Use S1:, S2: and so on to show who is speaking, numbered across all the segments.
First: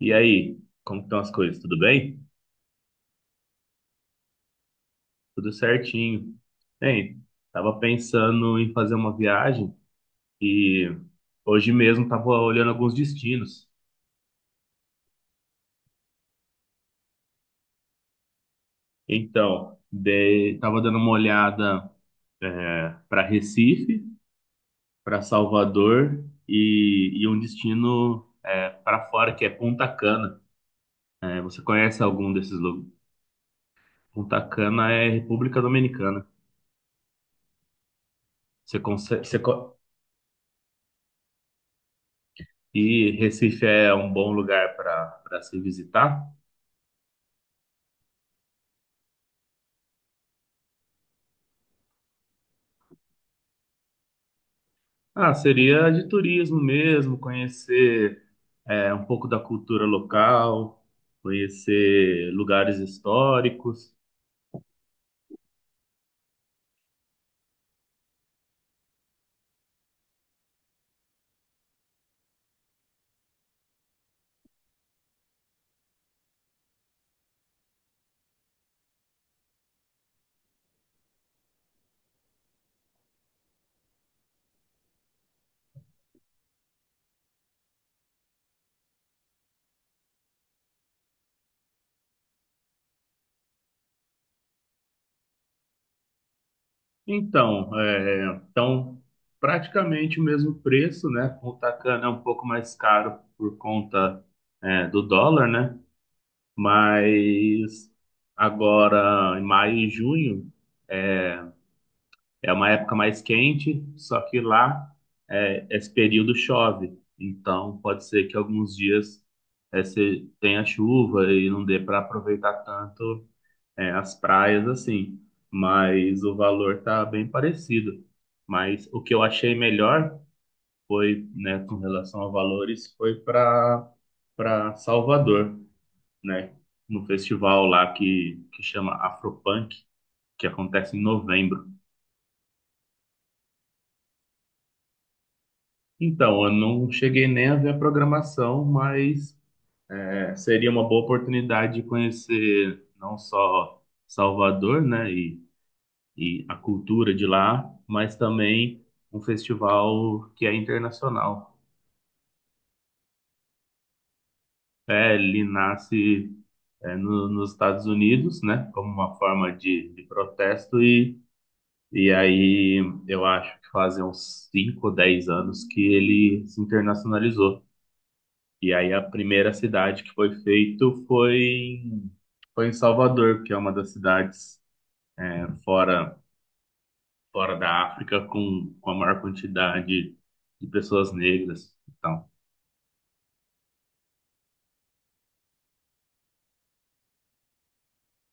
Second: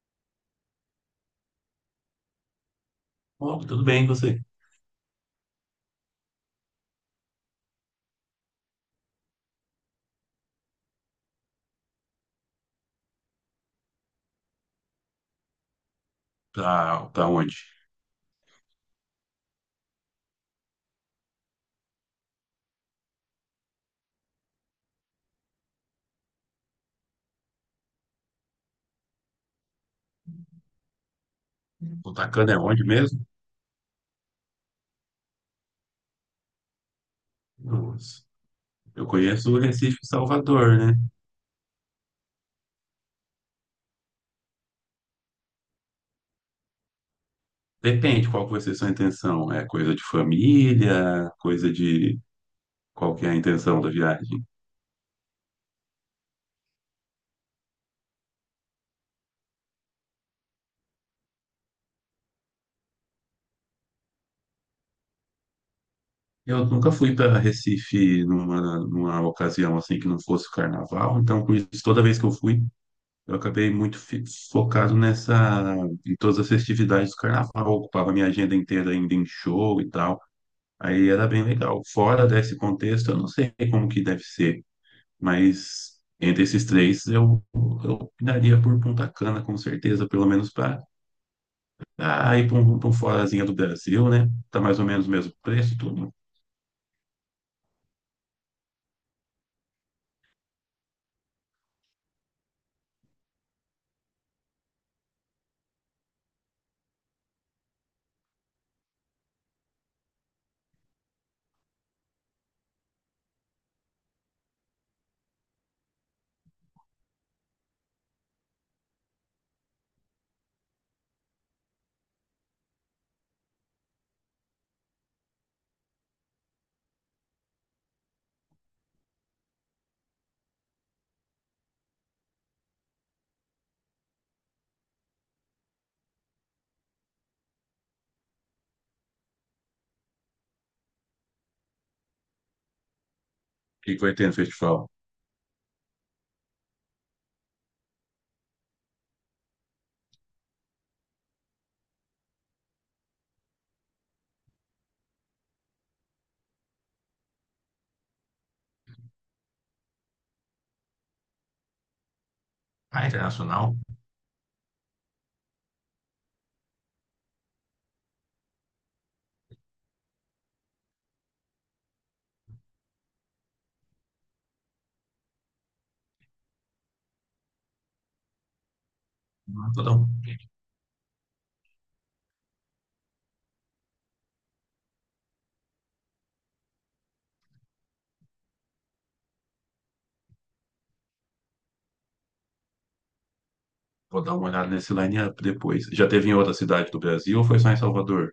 S1: E aí, como estão as coisas? Tudo bem?
S2: Bom, tudo bem, e você?
S1: Tudo certinho. Bem, tava pensando em fazer uma viagem e hoje mesmo tava olhando alguns destinos.
S2: Tá, onde?
S1: Tava dando uma olhada, para Recife, para Salvador e um destino, para fora, que é Punta Cana. Você conhece algum desses
S2: Cotacana é onde
S1: lugares?
S2: mesmo?
S1: Punta Cana é República Dominicana.
S2: Nossa.
S1: Você
S2: Eu conheço o
S1: consegue?
S2: Recife e Salvador, né?
S1: E Recife é um bom lugar para se visitar?
S2: Depende qual que vai ser sua intenção. É coisa de família, coisa de... Qual que é a intenção da viagem?
S1: Ah, seria de turismo mesmo, conhecer, um pouco da cultura local, conhecer lugares históricos.
S2: Eu nunca fui para Recife numa ocasião assim que não fosse o carnaval, então por isso, toda vez que eu fui, eu acabei muito fi- focado nessa, em todas as festividades do carnaval, ocupava minha agenda inteira ainda em show e tal. Aí era bem legal. Fora desse contexto, eu não sei como que deve ser, mas entre esses três eu opinaria por Punta Cana, com certeza, pelo menos para pra um forazinho do Brasil, né? Tá mais ou menos o mesmo preço, tudo. O
S1: Então, é, então, praticamente o mesmo preço, né? O Tacana é um pouco mais caro por conta, do dólar, né? Mas agora, em maio e junho, é, é uma época mais quente, só que lá, esse período chove. Então, pode ser que alguns dias, se tenha chuva e não dê para aproveitar tanto, as praias assim. Mas o valor tá bem parecido. Mas o que eu achei melhor foi, né, com relação a valores, foi para Salvador, né? No festival lá que chama Afropunk, que acontece em novembro.
S2: que que vai ter no festival?
S1: Então, eu não cheguei nem a ver a programação, mas, seria uma boa oportunidade de conhecer não só Salvador, né, e a cultura de lá, mas também um festival que é internacional.
S2: Ah, internacional?
S1: É, ele nasce, nos Estados Unidos, né, como uma forma de protesto, e aí eu acho que fazem uns 5, ou 10 anos que ele se internacionalizou. E aí a primeira
S2: Ah, Vou dar,
S1: cidade
S2: um-
S1: que foi feito foi em Salvador, que é uma das cidades, fora da África com a maior quantidade de pessoas negras. Então,
S2: Vou dar uma olhada nesse line-up depois. Já teve em outra cidade do Brasil ou foi só em Salvador?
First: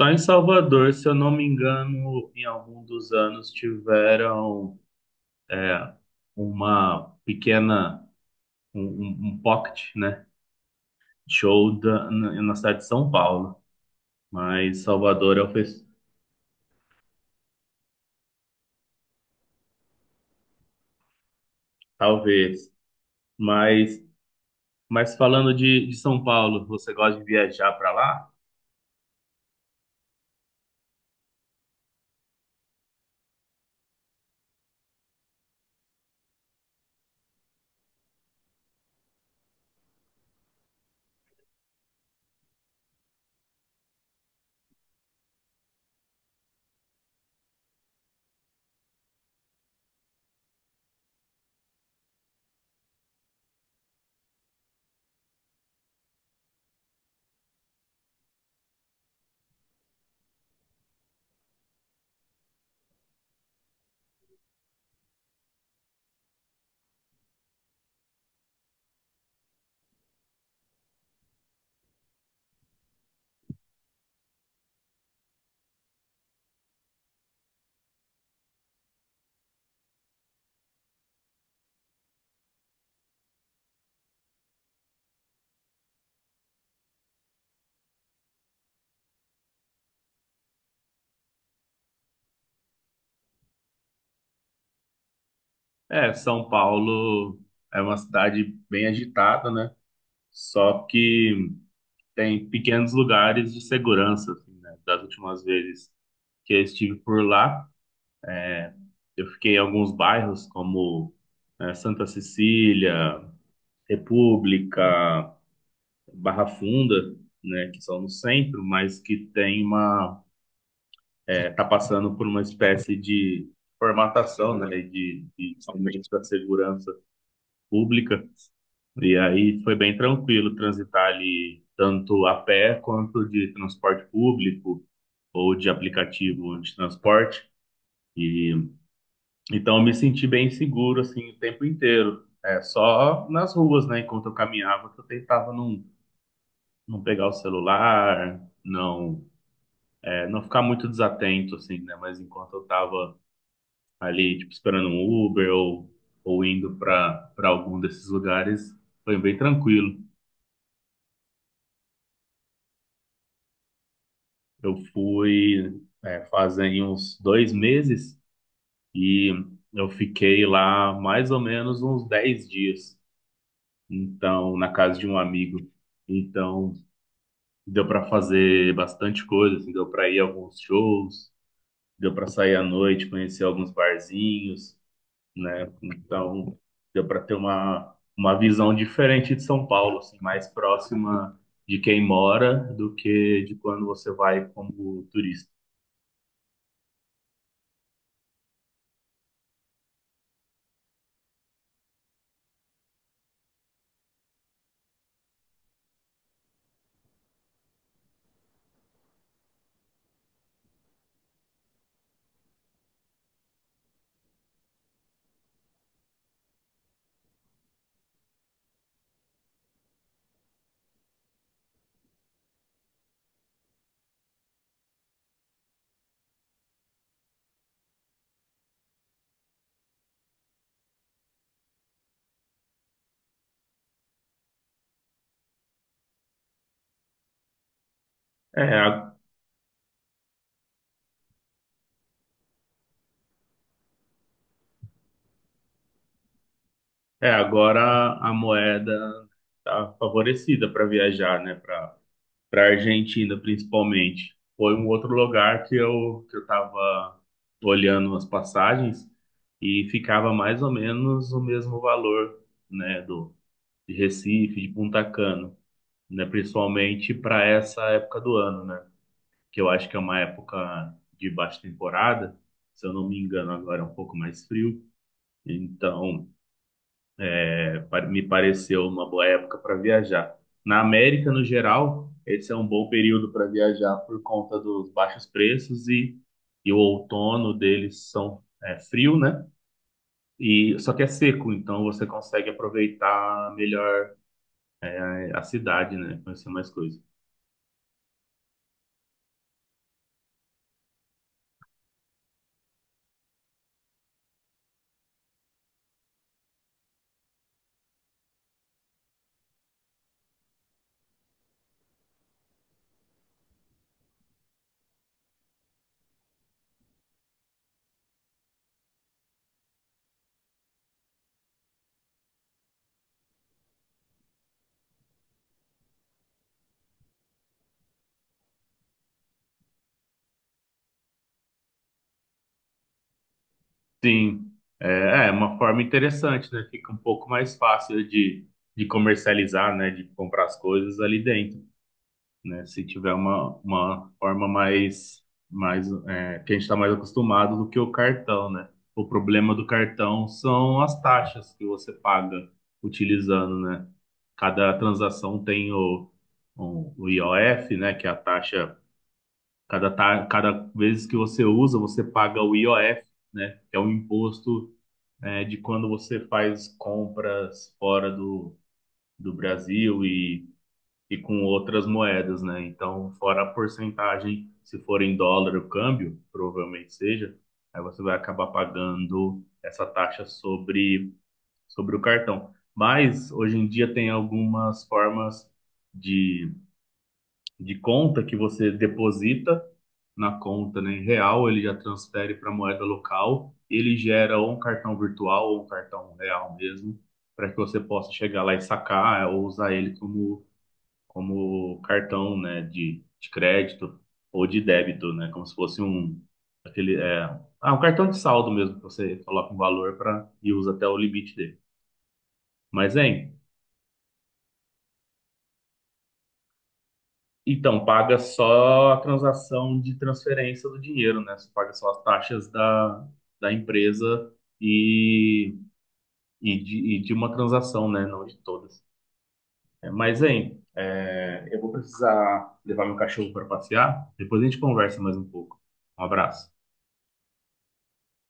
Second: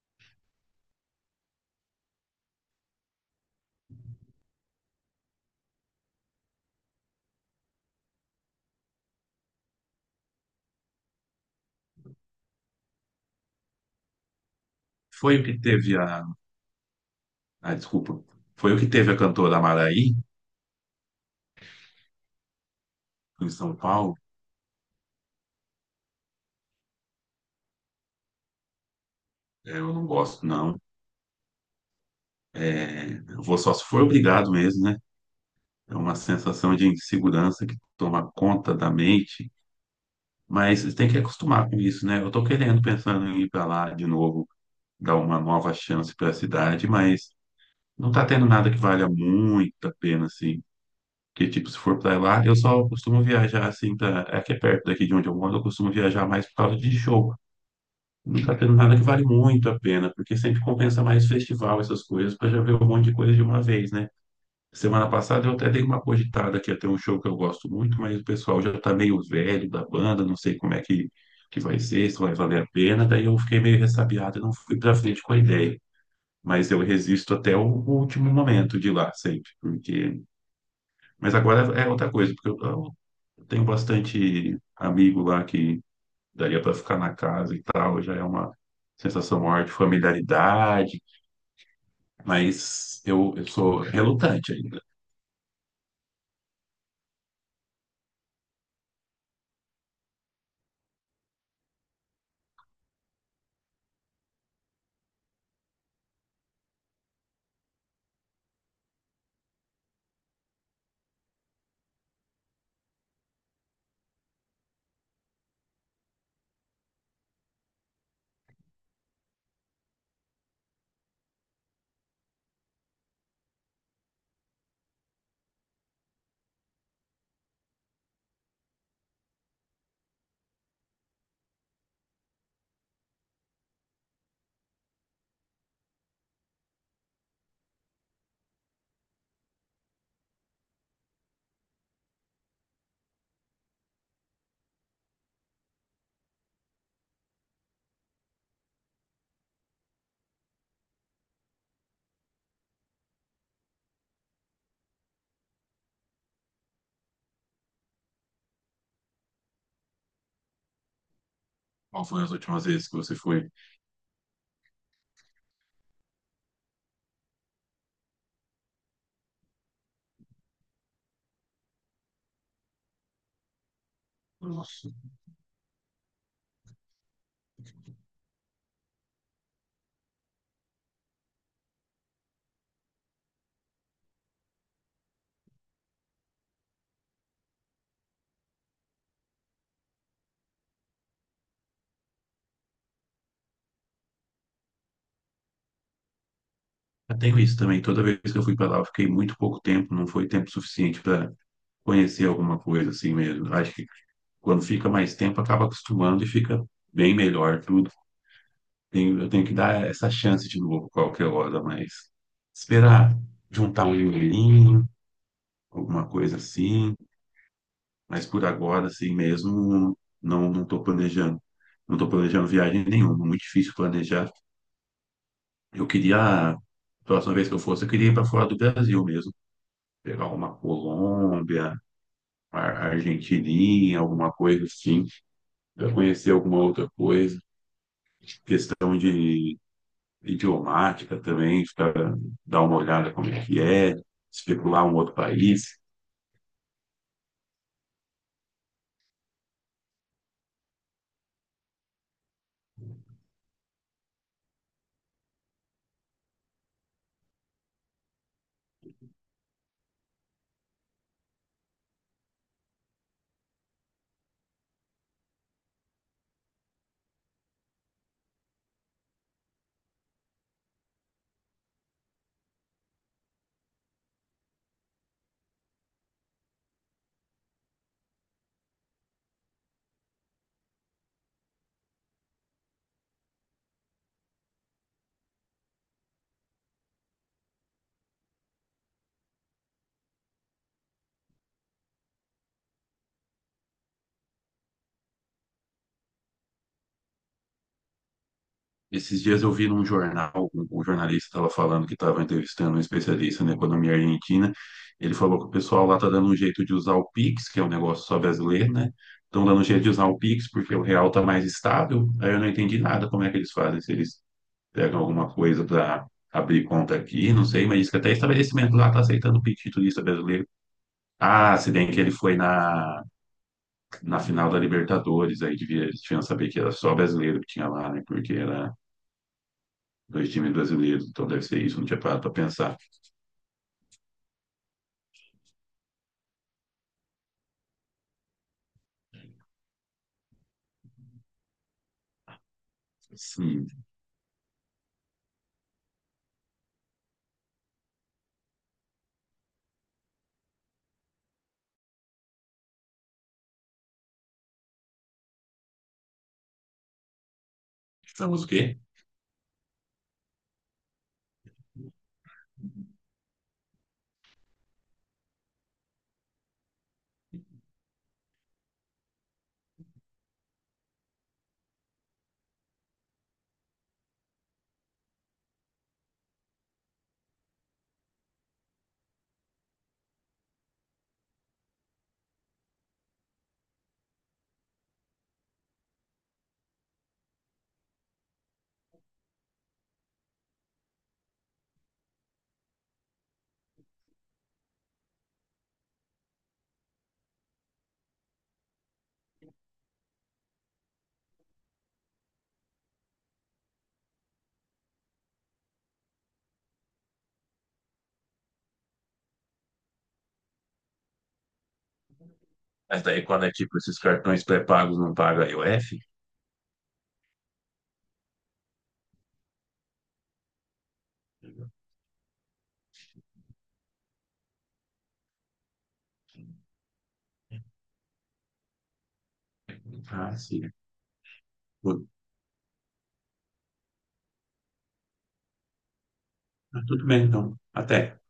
S1: só em Salvador, se eu não me engano, em algum dos anos tiveram, é, uma pequena, um pocket, né, show da, na, na cidade de São Paulo, mas
S2: Foi
S1: Salvador é
S2: o que teve a. Ah, desculpa. Foi o que teve a cantora Maraí
S1: talvez,
S2: em São
S1: mas
S2: Paulo.
S1: Mas falando de São Paulo, você gosta de viajar para lá?
S2: É, eu não gosto, não. É, eu vou só se for obrigado mesmo, né? É uma sensação de insegurança que toma conta da mente, mas tem que acostumar com isso, né? Pensando em ir para lá de novo, dar uma nova chance para a cidade, mas não tá tendo nada que valha muito a pena, assim. Porque, tipo, se for para lá, eu só costumo viajar, assim, pra... é que é perto daqui de onde eu moro, eu costumo viajar mais por causa de show. Não tá tendo nada que vale muito a pena, porque sempre compensa mais festival, essas coisas, para já ver um monte de coisa de uma vez, né? Semana passada eu até dei uma cogitada que ia ter um show que eu gosto muito, mas o pessoal já tá meio velho da banda, não sei que vai ser, se vai valer a pena. Daí eu fiquei meio ressabiado e não fui pra frente com a ideia. Mas eu resisto até o último momento de ir lá, sempre. Porque... Mas agora é outra coisa, eu tenho bastante amigo lá que daria para ficar na casa e tal, já é uma sensação maior de familiaridade, mas eu sou relutante ainda.
S1: É, São Paulo é uma cidade bem agitada, né? Só que tem pequenos lugares de segurança, assim, né? Das últimas vezes que eu estive por lá, eu fiquei em alguns bairros como, Santa Cecília, República, Barra Funda, né? Que são no centro, mas que tem uma, está passando por uma espécie de formatação, né, de aumentos da segurança pública, e aí foi bem tranquilo transitar ali tanto a pé quanto de transporte público ou de aplicativo de transporte, e então eu me senti bem seguro, assim, o tempo inteiro, é, só nas ruas, né, enquanto eu caminhava, que eu tentava não, não pegar o celular, não, é, não ficar muito desatento, assim, né, mas enquanto eu estava ali, tipo, esperando um Uber ou indo para algum desses lugares, foi bem tranquilo.
S2: Qual foi as últimas vezes que você foi?
S1: Eu fui, é, fazem uns 2 meses e eu fiquei lá mais ou menos uns 10 dias, então, na casa de um amigo. Então, deu para fazer bastante coisa, assim, deu para ir a alguns shows, deu para sair à noite, conhecer alguns barzinhos, né? Então, deu para ter uma visão diferente de São Paulo, assim, mais próxima de quem mora do que de quando você vai como turista.
S2: Eu tenho isso também. Toda vez que eu fui para lá, eu fiquei muito pouco tempo, não foi tempo suficiente para conhecer alguma coisa assim mesmo. Acho que quando fica mais tempo, acaba acostumando e fica bem melhor tudo. Eu tenho que dar essa chance de novo qualquer hora, mas esperar juntar um dinheirinho, alguma coisa assim. Mas por agora, assim mesmo, não estou planejando. Não estou planejando viagem nenhuma, muito difícil planejar. Eu queria, a próxima vez que eu fosse, eu queria ir para fora do Brasil mesmo, pegar uma Colômbia, a Argentininha, alguma coisa assim, para conhecer alguma outra coisa.
S1: É,
S2: Questão
S1: a-
S2: de idiomática também, para dar uma olhada como é que é, especular um outro país.
S1: é agora a moeda está favorecida para viajar, né? Para Argentina, principalmente. Foi um outro lugar que eu estava olhando as passagens e ficava mais ou menos o mesmo valor, né? Do de Recife, de Punta Cana. Né? Principalmente para essa época do ano, né? Que eu acho que é uma época de baixa temporada, se eu não me engano, agora é um pouco mais frio. Então, me pareceu uma boa época para viajar. Na América, no geral, esse é um bom período para viajar por conta dos baixos preços e o outono deles são, frio, né? E só que é seco, então você consegue aproveitar melhor, a cidade, né? Conhecer mais coisas.
S2: Esses dias eu vi num jornal, um jornalista estava falando que estava entrevistando um especialista na economia argentina. Ele falou que o pessoal lá está dando um jeito de usar o Pix, que é um negócio só brasileiro, né? Estão dando um jeito de usar o Pix porque o real está mais estável. Aí eu não entendi nada como é que eles fazem, se eles pega alguma coisa para abrir conta aqui, não sei, mas diz que até estabelecimento lá tá aceitando o pedido de turista brasileiro. Ah, se bem que ele foi na final da Libertadores, aí devia, eles tinham que saber que era só brasileiro que tinha lá, né? Porque era dois times brasileiros, então deve ser isso, não tinha parado para pensar.
S1: Sim, é uma forma interessante, né? Fica um pouco mais fácil de comercializar, né? De comprar as coisas ali dentro, né? Se tiver
S2: Sim,
S1: uma forma mais, mais, que a gente está mais acostumado do que o cartão, né? O problema do cartão são as taxas que você paga utilizando, né? Cada transação tem o IOF, né? Que é a
S2: estamos o
S1: taxa,
S2: quê?
S1: cada vez que você usa, você paga o IOF, né? Que é um imposto, de quando você faz compras fora do, do Brasil e com outras moedas, né? Então, fora a porcentagem, se for em dólar o câmbio, provavelmente seja, aí você vai acabar pagando essa taxa sobre, sobre o cartão. Mas hoje em dia tem algumas formas de de conta que você deposita na conta, né, em real, ele já transfere para moeda local, ele gera ou um cartão virtual ou um cartão real mesmo, para que você possa chegar lá e sacar, é, ou usar ele como, como cartão, né, de crédito ou de débito, né, como se fosse um aquele um cartão de saldo mesmo, que você coloca um valor para e usa até o limite dele. Mas,
S2: Mas daí
S1: hein,
S2: quando é tipo esses cartões pré-pagos não pagam a IOF?
S1: então, paga só a transação de transferência do dinheiro, né? Você paga só as taxas da, da empresa e, e de uma transação, né? Não de todas. É, mas,
S2: Ah,
S1: hein,
S2: sim.
S1: é, eu vou precisar levar meu cachorro para passear. Depois a gente conversa mais um pouco. Um abraço.
S2: Ah, tudo bem, então. Até.